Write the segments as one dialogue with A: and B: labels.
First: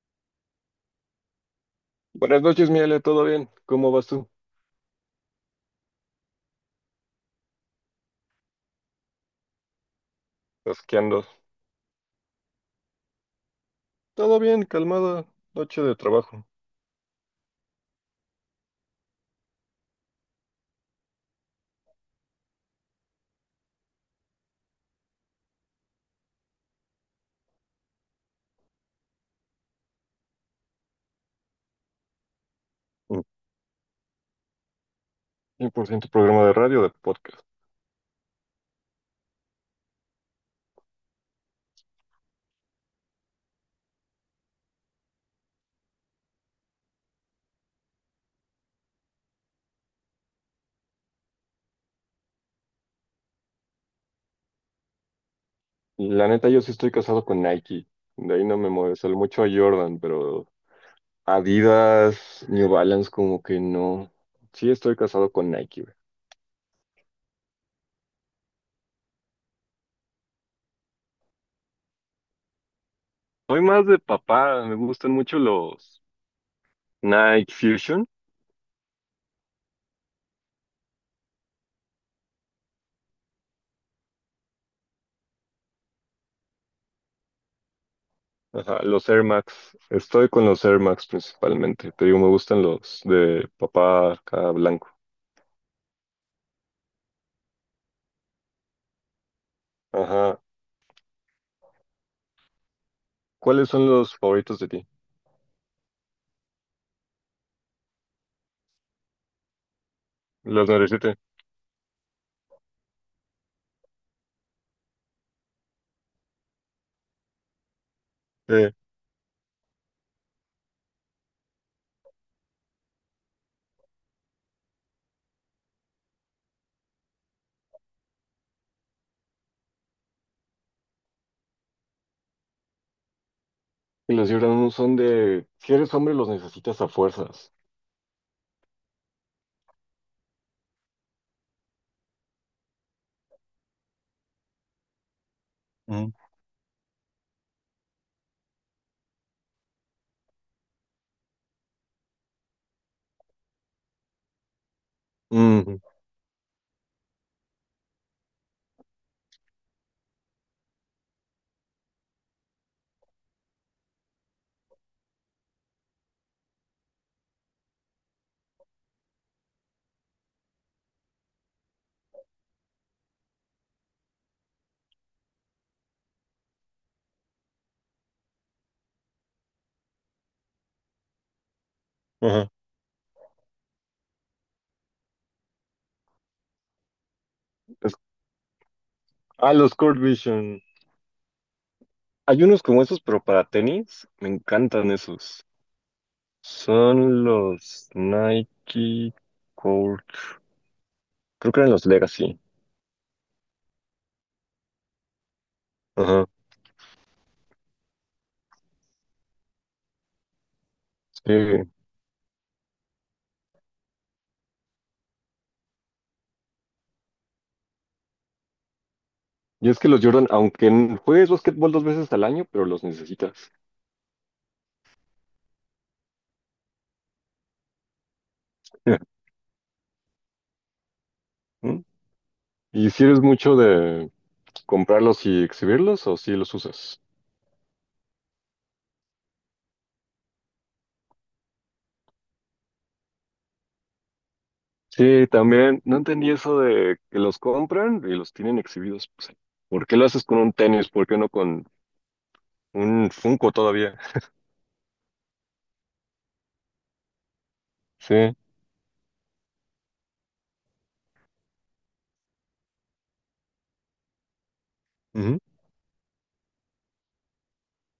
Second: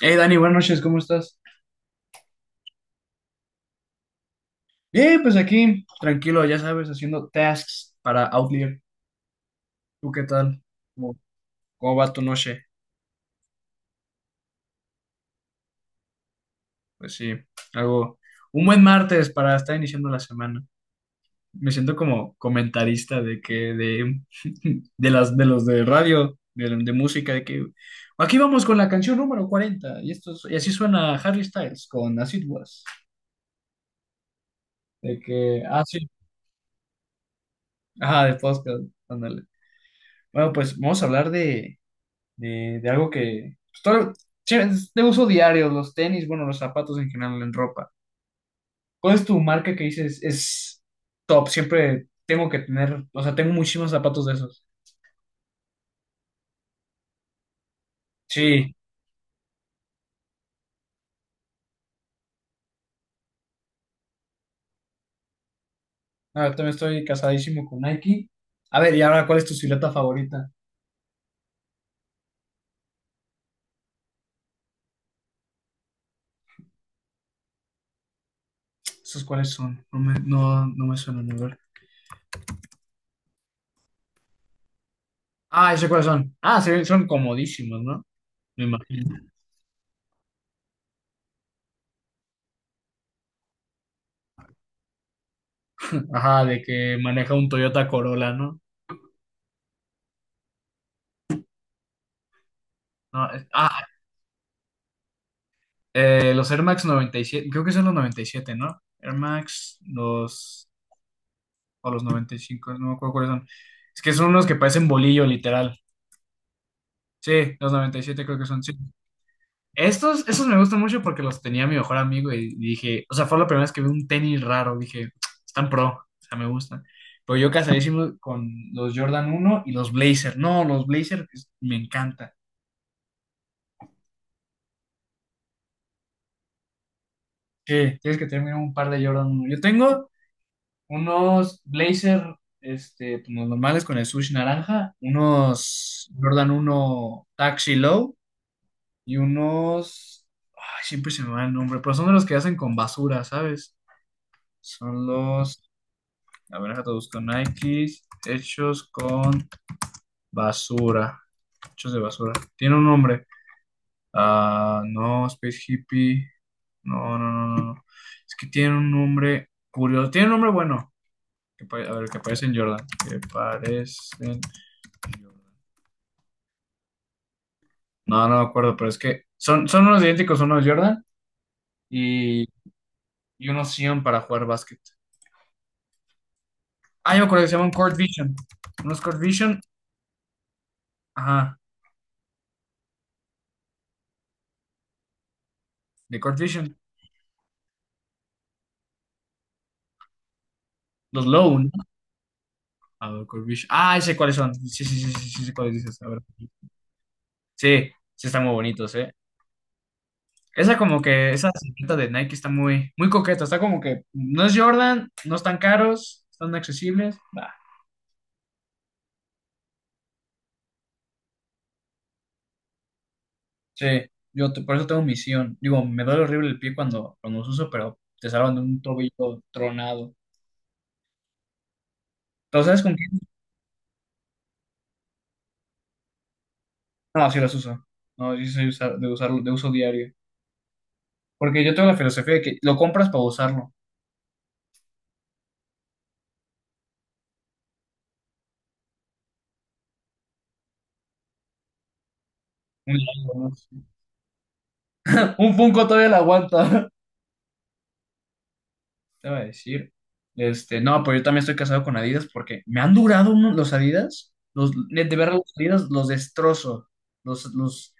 A: Hey Dani, buenas noches, ¿cómo estás?
B: Buenas noches, Miele, ¿todo bien? ¿Cómo vas tú?
A: Bien, pues aquí, tranquilo, ya sabes, haciendo tasks para Outlier. ¿Tú qué tal?
B: Pues, ¿qué
A: ¿Cómo,
B: andas?
A: cómo va tu noche?
B: Todo bien, calmada, noche de trabajo.
A: Pues sí, algo. Un buen martes para estar iniciando la semana. Me siento como comentarista de radio, de música, de que aquí vamos con la canción número 40 y y así suena Harry Styles con As It Was.
B: Mm,
A: Ah, sí,
B: 100% programa de radio, de podcast.
A: ajá, de podcast, ándale. Bueno, pues vamos a hablar de algo que pues, sí, es de uso diario, los tenis, bueno, los zapatos en general, en ropa. ¿Cuál es tu marca que dices es top? Siempre tengo que tener, o sea, tengo muchísimos zapatos de esos.
B: La neta, yo sí estoy casado con Nike. De ahí no me
A: Sí,
B: mueve, sale mucho a Jordan, pero Adidas, New Balance, como que no. Sí estoy casado con Nike, güey.
A: a ver, también estoy casadísimo con Nike. A ver, y ahora, ¿cuál es tu silueta favorita?
B: Soy más de papá, me gustan mucho los Nike Fusion.
A: ¿Esos cuáles son? No me suenan, a ver. Ah, ¿esos cuáles son? Ah, sí, son comodísimos, ¿no? Me
B: Ajá,
A: imagino.
B: los Air Max. Estoy con los Air Max principalmente. Te digo, me gustan los de papá acá blanco.
A: Ajá, de que maneja un Toyota Corolla, ¿no?
B: Ajá.
A: No,
B: ¿Cuáles
A: ah,
B: son los favoritos de ti?
A: Los Air Max 97, creo que son los 97, ¿no?
B: Los 97.
A: O los 95, no me acuerdo cuáles son. Es que son unos que parecen bolillo, literal. Sí, los 97 creo que son, sí.
B: Eh,
A: Estos me gustan mucho porque los tenía mi mejor amigo y dije, o sea, fue la primera vez que vi un tenis raro, dije, están pro, o sea, me gustan. Pero yo casadísimo con los Jordan 1 y los Blazer. No, los Blazer me encanta.
B: y los Gibran son de, si eres hombre, los necesitas a fuerzas.
A: Sí, tienes que tener mínimo un par de Jordan 1. Yo tengo unos blazer, pues, los normales con el swoosh naranja, unos
B: Ujú.
A: Jordan 1 Taxi Low y unos, ay, siempre se me va el nombre, pero son de los que hacen con basura, ¿sabes? Son los,
B: Ujú,
A: a ver, déjate busco Nikes, hechos con basura, hechos de basura. Tiene un nombre. Ah, no, Space Hippie. No, no, no, no, no. Es que tiene un nombre curioso. Tiene un nombre bueno. A ver, que parecen Jordan. Que parecen Jordan. No, no me acuerdo, pero es que son unos idénticos, unos Jordan y,
B: ajá.
A: y unos Sion para jugar básquet. Ah, yo me acuerdo que se llaman
B: Es-
A: Court Vision. Unos Court
B: ah,
A: Vision,
B: los Court Vision.
A: ajá,
B: Hay unos como esos, pero para tenis. Me encantan esos.
A: de Court Vision.
B: Son los Nike Court.
A: Los
B: Creo
A: Low,
B: que
A: ¿no?
B: eran los Legacy.
A: A ver, Court Vision. Ah, ya sé cuáles son. Sí, sí, sí, sí, sí, sé cuáles dices. A ver.
B: Ajá.
A: Sí, sí, están muy bonitos, ¿eh? Esa, como que esa
B: Sí.
A: silueta de Nike está muy, muy coqueta. Está como que no es Jordan, no están caros, están accesibles.
B: Y es que los Jordan, aunque juegues básquetbol dos veces al año, pero los necesitas.
A: Sí, yo por eso tengo misión. Digo, me duele horrible el pie cuando los uso, pero te salvan de un tobillo tronado.
B: ¿Mm?
A: ¿Pero sabes
B: ¿Y
A: con
B: si
A: quién?
B: eres mucho de comprarlos y exhibirlos o si los usas?
A: No, sí los uso. No, yo soy de usarlo, de uso diario. Porque yo tengo la filosofía de que lo compras para usarlo.
B: Sí, también. No entendí eso de que los compran y los tienen exhibidos. Pues, ¿por qué lo haces con un tenis? ¿Por qué no con
A: Un,
B: un Funko todavía?
A: un Funko todavía lo aguanta.
B: Sí.
A: Te iba a decir. No, pero yo también estoy casado con Adidas porque me han durado los Adidas. De ver
B: Ujú.
A: los Adidas, los destrozo. Los, los,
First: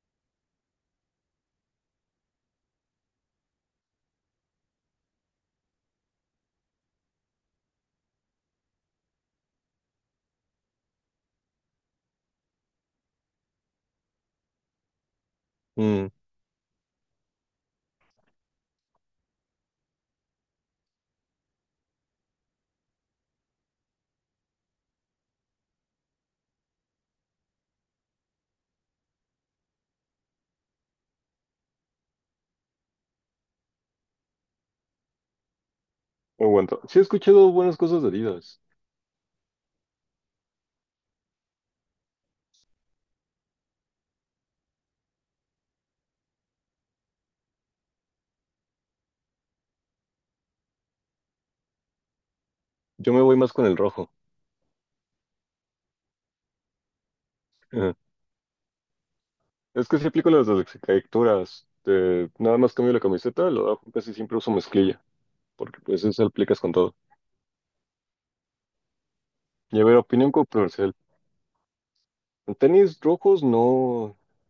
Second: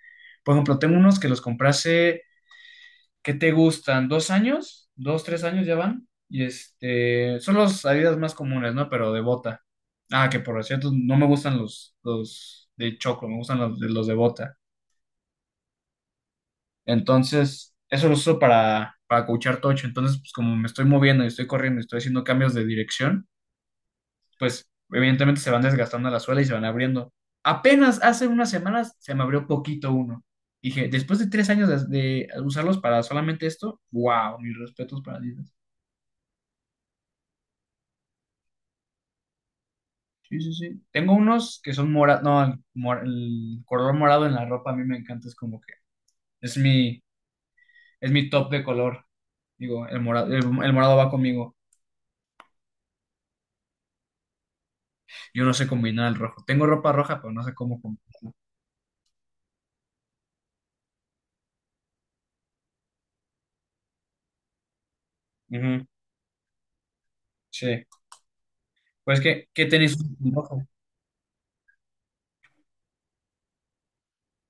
A: por ejemplo, tengo unos que los compré hace, ¿qué te gustan? ¿2 años? ¿2, 3 años ya van? Y son los Adidas más comunes, ¿no? Pero de bota. Ah, que por cierto, no me gustan los de choclo, me gustan los de bota.
B: Mm,
A: Entonces, eso lo uso para coachar tocho. Entonces, pues como me estoy moviendo y estoy corriendo y estoy haciendo cambios de dirección, pues evidentemente se van desgastando la suela y se van abriendo. Apenas hace unas semanas se me abrió poquito uno. Dije, después de 3 años de usarlos para solamente esto, wow, mis respetos para Adidas.
B: no aguanto. Sí, he escuchado buenas cosas de Adidas.
A: Sí, sí, sí. Tengo unos que son morados, no, el color morado en la ropa a mí me encanta, es como que es mi, es mi top de color. Digo, el morado, el morado va conmigo.
B: Yo me voy más con el rojo.
A: Yo no sé combinar el rojo. Tengo ropa roja, pero no sé cómo
B: Ajá.
A: combinar.
B: Es que sí aplico las descaricaturas. De, nada más cambio la camiseta, lo dejo, casi siempre uso mezclilla, porque
A: Ujú.
B: pues eso aplicas con todo.
A: Sí. Pues ¿qué
B: Y a
A: tenis
B: ver,
A: usas
B: opinión
A: en rojo?
B: controversial. En tenis rojos no,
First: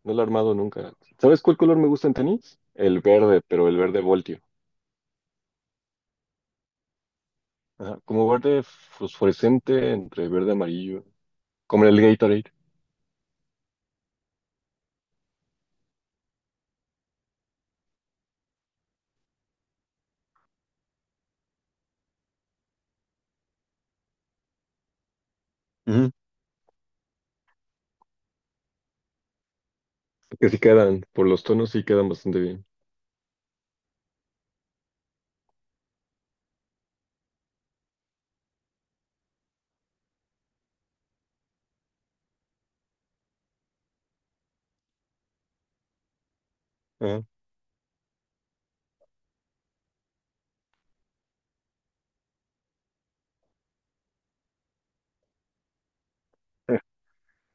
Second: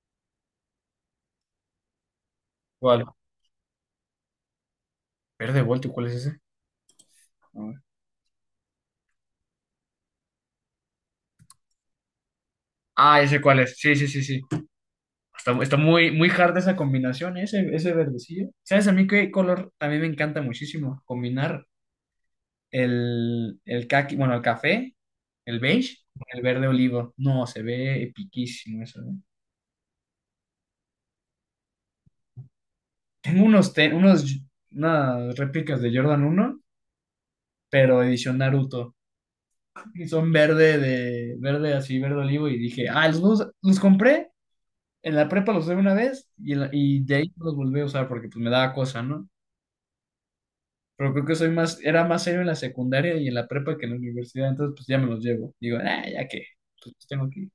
B: no lo he armado nunca. ¿Sabes cuál color me gusta en tenis? El
A: ¿Cuál?
B: verde, pero el verde voltio.
A: Verde Voltio, ¿cuál es ese? A ver.
B: Ajá, como verde fosforescente entre verde amarillo, como el Gatorade.
A: Ah, ese cuál es. Sí, sí, sí, sí. Está muy, muy hard esa combinación, ese verdecillo. ¿Sabes a mí qué color también me encanta muchísimo combinar? El caqui, bueno, el café, el beige,
B: Ujú,
A: con el verde olivo. No, se ve epiquísimo eso, ¿eh?
B: que sí quedan, por los tonos sí quedan bastante bien.
A: Tengo unas réplicas de Jordan 1, pero edición Naruto. Y son verde así, verde olivo. Y dije, ah, los compré en la prepa, los usé una vez y de
B: Ajá.
A: ahí no los volví a usar porque pues me daba cosa, ¿no? Pero creo que soy más, era más serio en la secundaria y en la prepa que en la universidad, entonces pues ya me los llevo. Digo, ah, ya que,
B: Eh,
A: pues los tengo aquí.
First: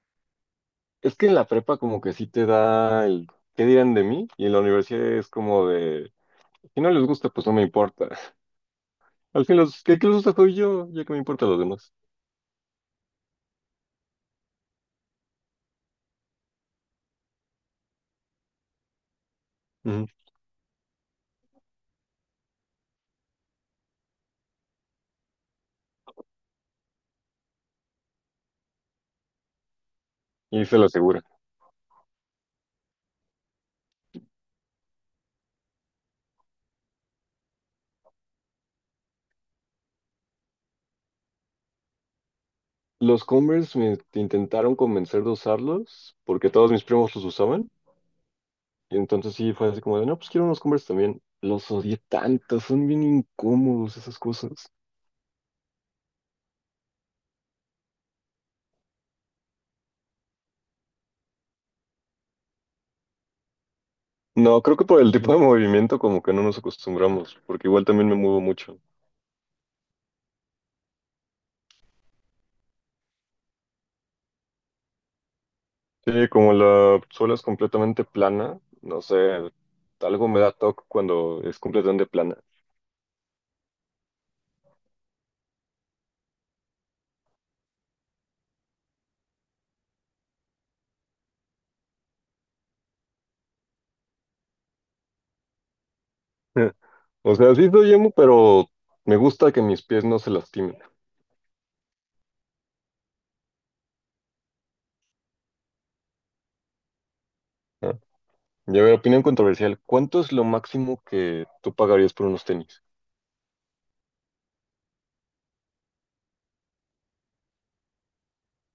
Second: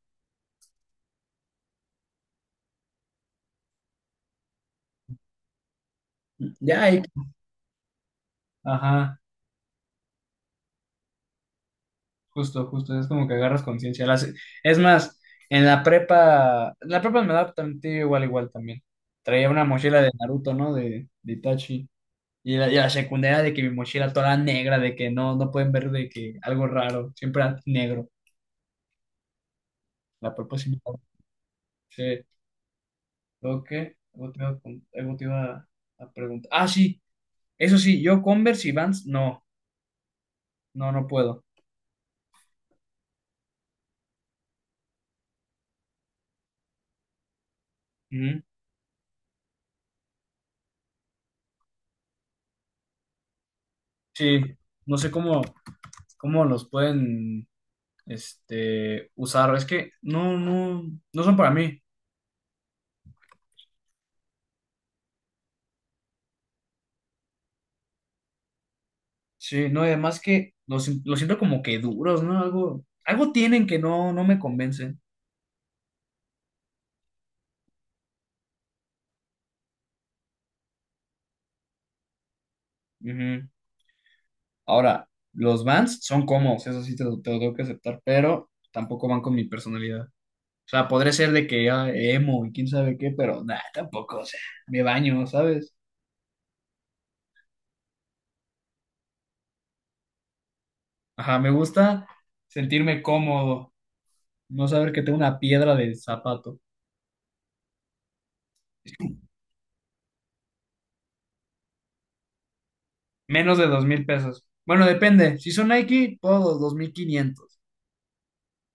B: Es que en la prepa como que sí te da el ¿qué dirán de mí? Y en la universidad es como de, si
A: Ya.
B: no les gusta, pues no me importa.
A: Ajá.
B: Al fin los que les gusta soy yo, ya que me importa los demás.
A: Justo, justo, es como que agarras conciencia. Es más, en la prepa me da también igual, igual también. Traía una mochila
B: Ujú.
A: de Naruto, ¿no? De Itachi. Y la secundaria de que mi mochila toda negra, de que no pueden ver de que algo raro, siempre era negro. La prepa
B: Y
A: sí.
B: se lo
A: Daba.
B: asegura.
A: Sí. Luego, que algo te iba a, con- algo te iba a preguntar. Ah, sí, eso sí, yo Converse y Vans, no, no, no puedo.
B: Los Converse me intentaron convencer de usarlos porque todos mis primos los usaban.
A: Ujú.
B: Y entonces sí fue así como de, no, pues quiero unos Converse también. Los odié tanto, son bien incómodos esas
A: Sí,
B: cosas.
A: no sé cómo los pueden usar. Es que no, no, no son para mí.
B: No, creo que por el tipo de movimiento como que no nos acostumbramos, porque igual también me muevo mucho.
A: Sí, no, y además que los, sin- los siento como que duros, ¿no? Algo tienen que no me convencen.
B: Sí, como la suela es completamente plana, no sé, algo me da toque cuando es completamente plana.
A: Ujú. Ahora, los Vans son cómodos, eso sí te lo tengo que aceptar, pero tampoco van con mi personalidad. O sea, podré ser de que ya emo y quién sabe qué, pero nada, tampoco, o sea, me baño, ¿sabes?
B: O sea, sí soy emo, pero me gusta que mis pies no se lastimen.
A: Ajá, me gusta sentirme cómodo, no saber que tengo una piedra de zapato.
B: ¿No? Y a ver, opinión controversial, ¿cuánto es lo máximo que tú pagarías por unos tenis?
A: Menos de 2,000 pesos. Bueno, depende. Si son Nike, puedo 2,500.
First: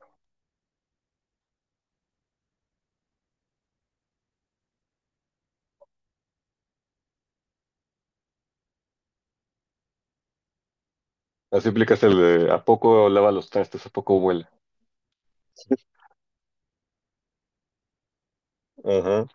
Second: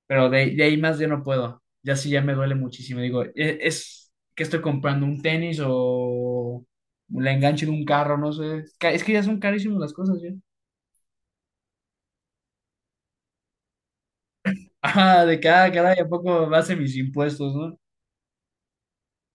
A: Pero de ahí más yo no puedo. Ya sí, ya me duele muchísimo. Digo, que estoy comprando un tenis o la enganche de un carro, no sé. Es que ya son carísimas las cosas, ya.
B: Así aplicas el de, ¿a poco lava los trastes? ¿A poco vuela?
A: Ajá, de cada, ¿a poco base mis impuestos?, ¿no?
B: Ajá.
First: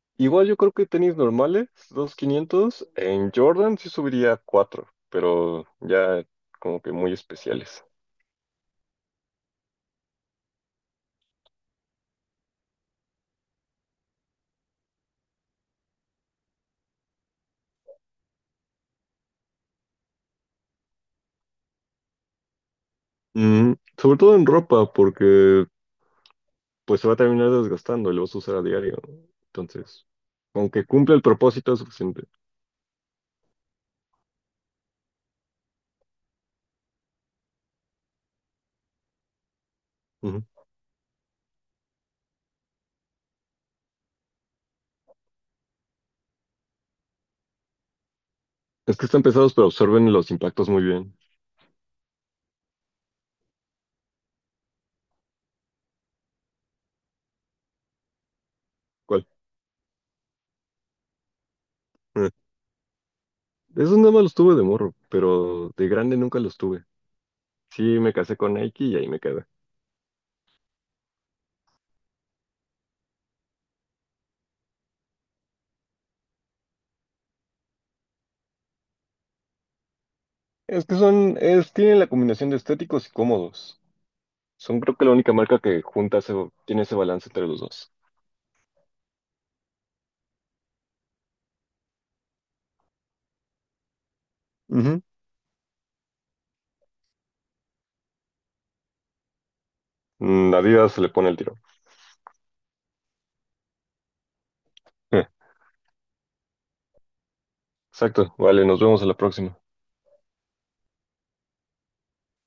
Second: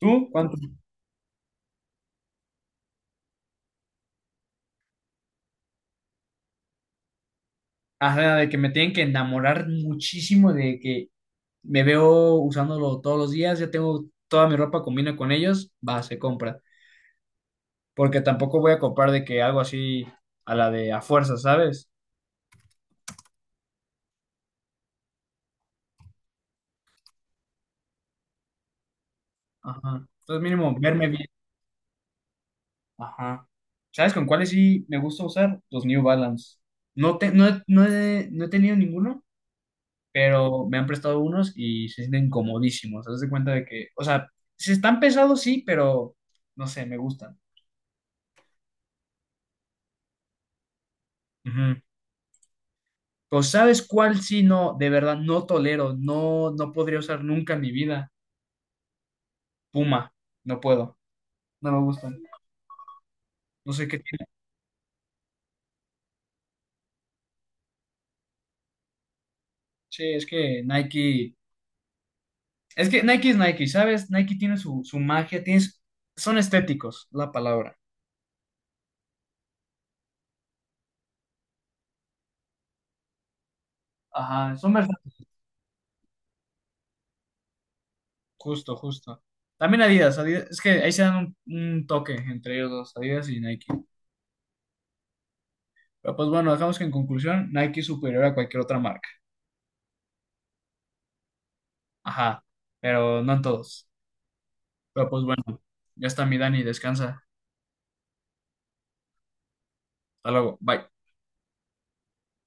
A: ¿Tú
B: Igual
A: cuánto?
B: yo creo que tenis normales, 2.500 en Jordan sí subiría a 4, pero ya como que muy especiales.
A: Ajá, de que me tienen que enamorar muchísimo de que me veo usándolo todos los días, ya tengo toda mi ropa combina con ellos, va, se compra. Porque tampoco voy a copar de que algo así a la de a fuerza, ¿sabes?
B: Mm, sobre todo en ropa, porque pues se va a terminar desgastando y lo vas a usar a diario, ¿no?
A: Ajá.
B: Entonces,
A: Entonces mínimo
B: aunque
A: verme
B: cumple el
A: bien.
B: propósito es suficiente.
A: Ajá. ¿Sabes con cuáles sí me gusta usar? Los New Balance. No, te, no, he- no, he, no he tenido ninguno,
B: Ujú.
A: pero me han prestado unos y se sienten comodísimos. Haz de cuenta de que, o sea, se están pesados, sí, pero no sé, me gustan.
B: Es que están pesados, pero absorben los impactos muy bien.
A: Ujú. Pues, ¿sabes cuál sí no, de verdad, no tolero, no podría usar nunca en mi vida?
B: ¿Cuál?
A: Puma, no puedo, no me gustan.
B: Eh,
A: No sé
B: Esos
A: qué.
B: nada más los tuve de morro, pero de grande nunca los tuve. Sí, me casé con Nike y ahí me quedé.
A: Sí, es que Nike, es que Nike es Nike, ¿sabes? Nike tiene su magia, son estéticos, la palabra.
B: Es que son, es, tienen la combinación de estéticos y cómodos.
A: Ajá, son
B: Son creo que la
A: versátiles.
B: única marca que junta ese, tiene ese balance entre los dos.
A: Justo, justo. También Adidas, es que ahí se dan un toque entre ellos dos, Adidas y Nike.
B: Ujú.
A: Pero pues bueno, dejamos que en conclusión, Nike es superior a cualquier otra marca.
B: Mm, Adidas se le pone el tiro.
A: Ajá, pero no en todos. Pero pues
B: Eh,
A: bueno, ya está mi Dani, descansa.
B: Exacto, vale, nos vemos a la próxima.
A: Hasta luego, bye.